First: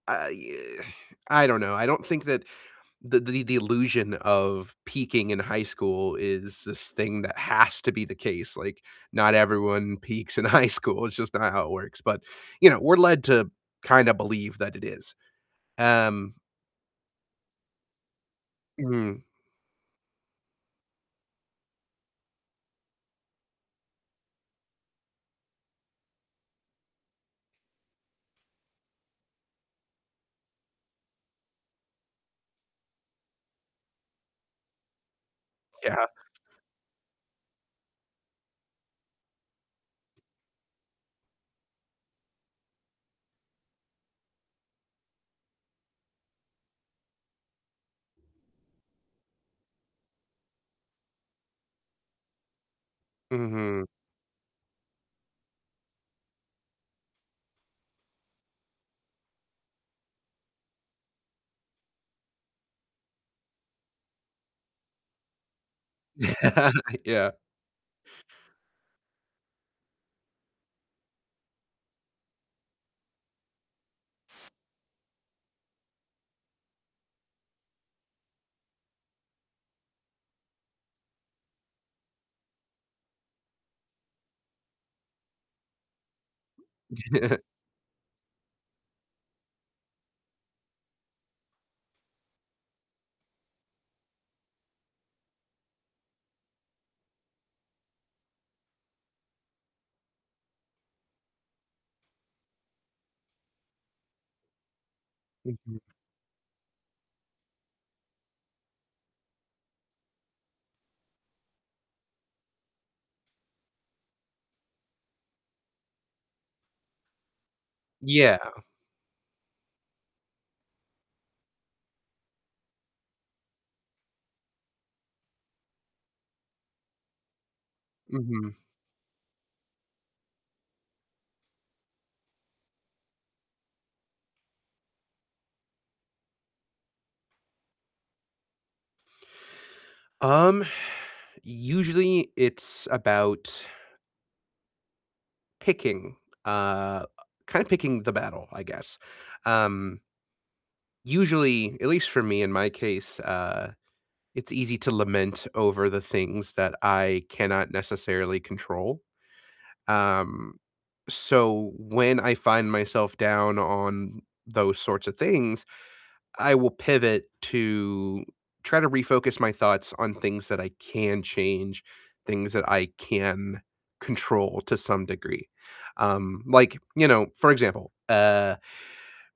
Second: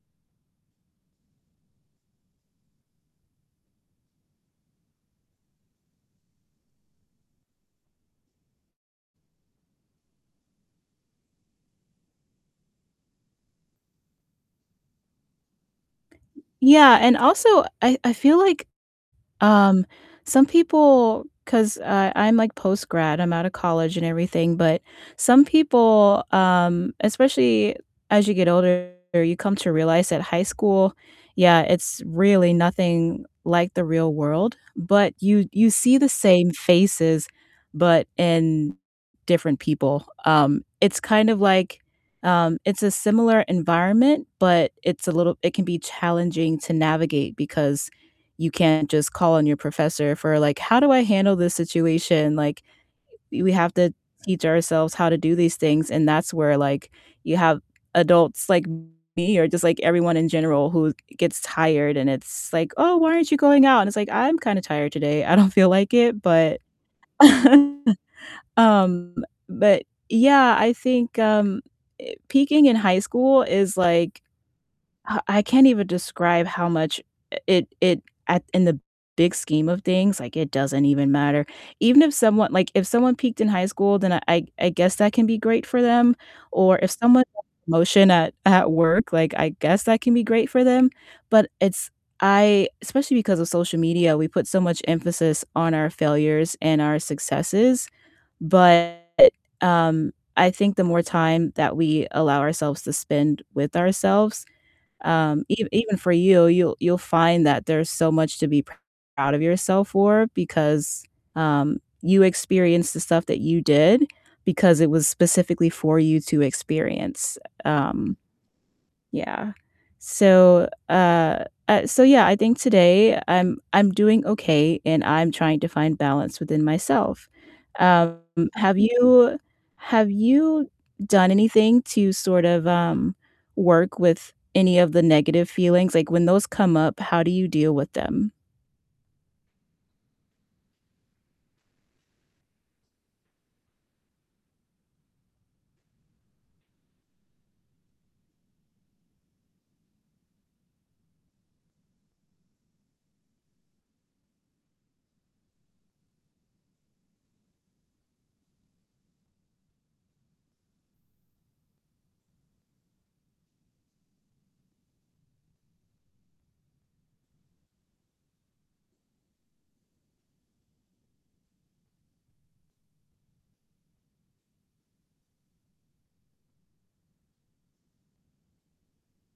I, uh I don't know, I don't think that the the the illusion of peaking in high school is this thing that has to be the case. Like, not everyone peaks in high school, it's just not how it works, but, you know, we're led to kinda believe that it is. Um Yeah, and also I I feel like, Mhm. um, some people 'cause, uh, I'm, like, post-grad, I'm out of college and everything, but some people, um, especially as you get older, you come to realize that high school yeah, it's really nothing like the real world, but you you see Yeah. the same faces, but in different people, um, it's kind of, like um, it's a similar environment, but it's a little it can be challenging to navigate because you can't just call on your professor for, like, "How do I handle this situation?" Like, we have Mhm. to teach ourselves how to do these things, and that's where, like, you have adults like me or just, like, everyone in general who gets tired and it's like, "Oh, why aren't you going out?" And it's like, "I'm kinda tired today, I don't feel like it." But I yeah. um but yeah, I think, um, peaking in high school is, like I I can't even describe how much it it at in the big scheme of things, like, it doesn't even matter. Even if someone like, if someone peaked in high school, then I I I guess that can be great for them, or if someone [unintelligible] a promotion at at work, like, I guess that can be great for them, but it's I especially because of social media, we put so much emphasis on our failures and our successes, but, um, I think the more time that we allow ourselves to spend with ourselves, um, ev Mhm. even for you, you'll you'll find that there's so much to be proud of yourself for because, um, you experienced the stuff that you did because it was specifically for you to experience, um, Yeah. yeah. So, uh uh, so yeah, I think today I'm I'm doing okay and I'm trying to find balance within myself. Um, Mhm. have you have you done anything to sort of, um, work with any of the negative feelings? Like, when those come up, how do you deal with them? Um, usually it's about picking, uh, kinda picking the battle, I guess. Um usually at least for me in my case, uh, it's easy to lament over the things that I cannot necessarily control, um, so when I find myself down on those sorts of things, I will pivot to try to refocus my thoughts on things that I can change, things that I can control to some degree. Um, like, you know, for example, uh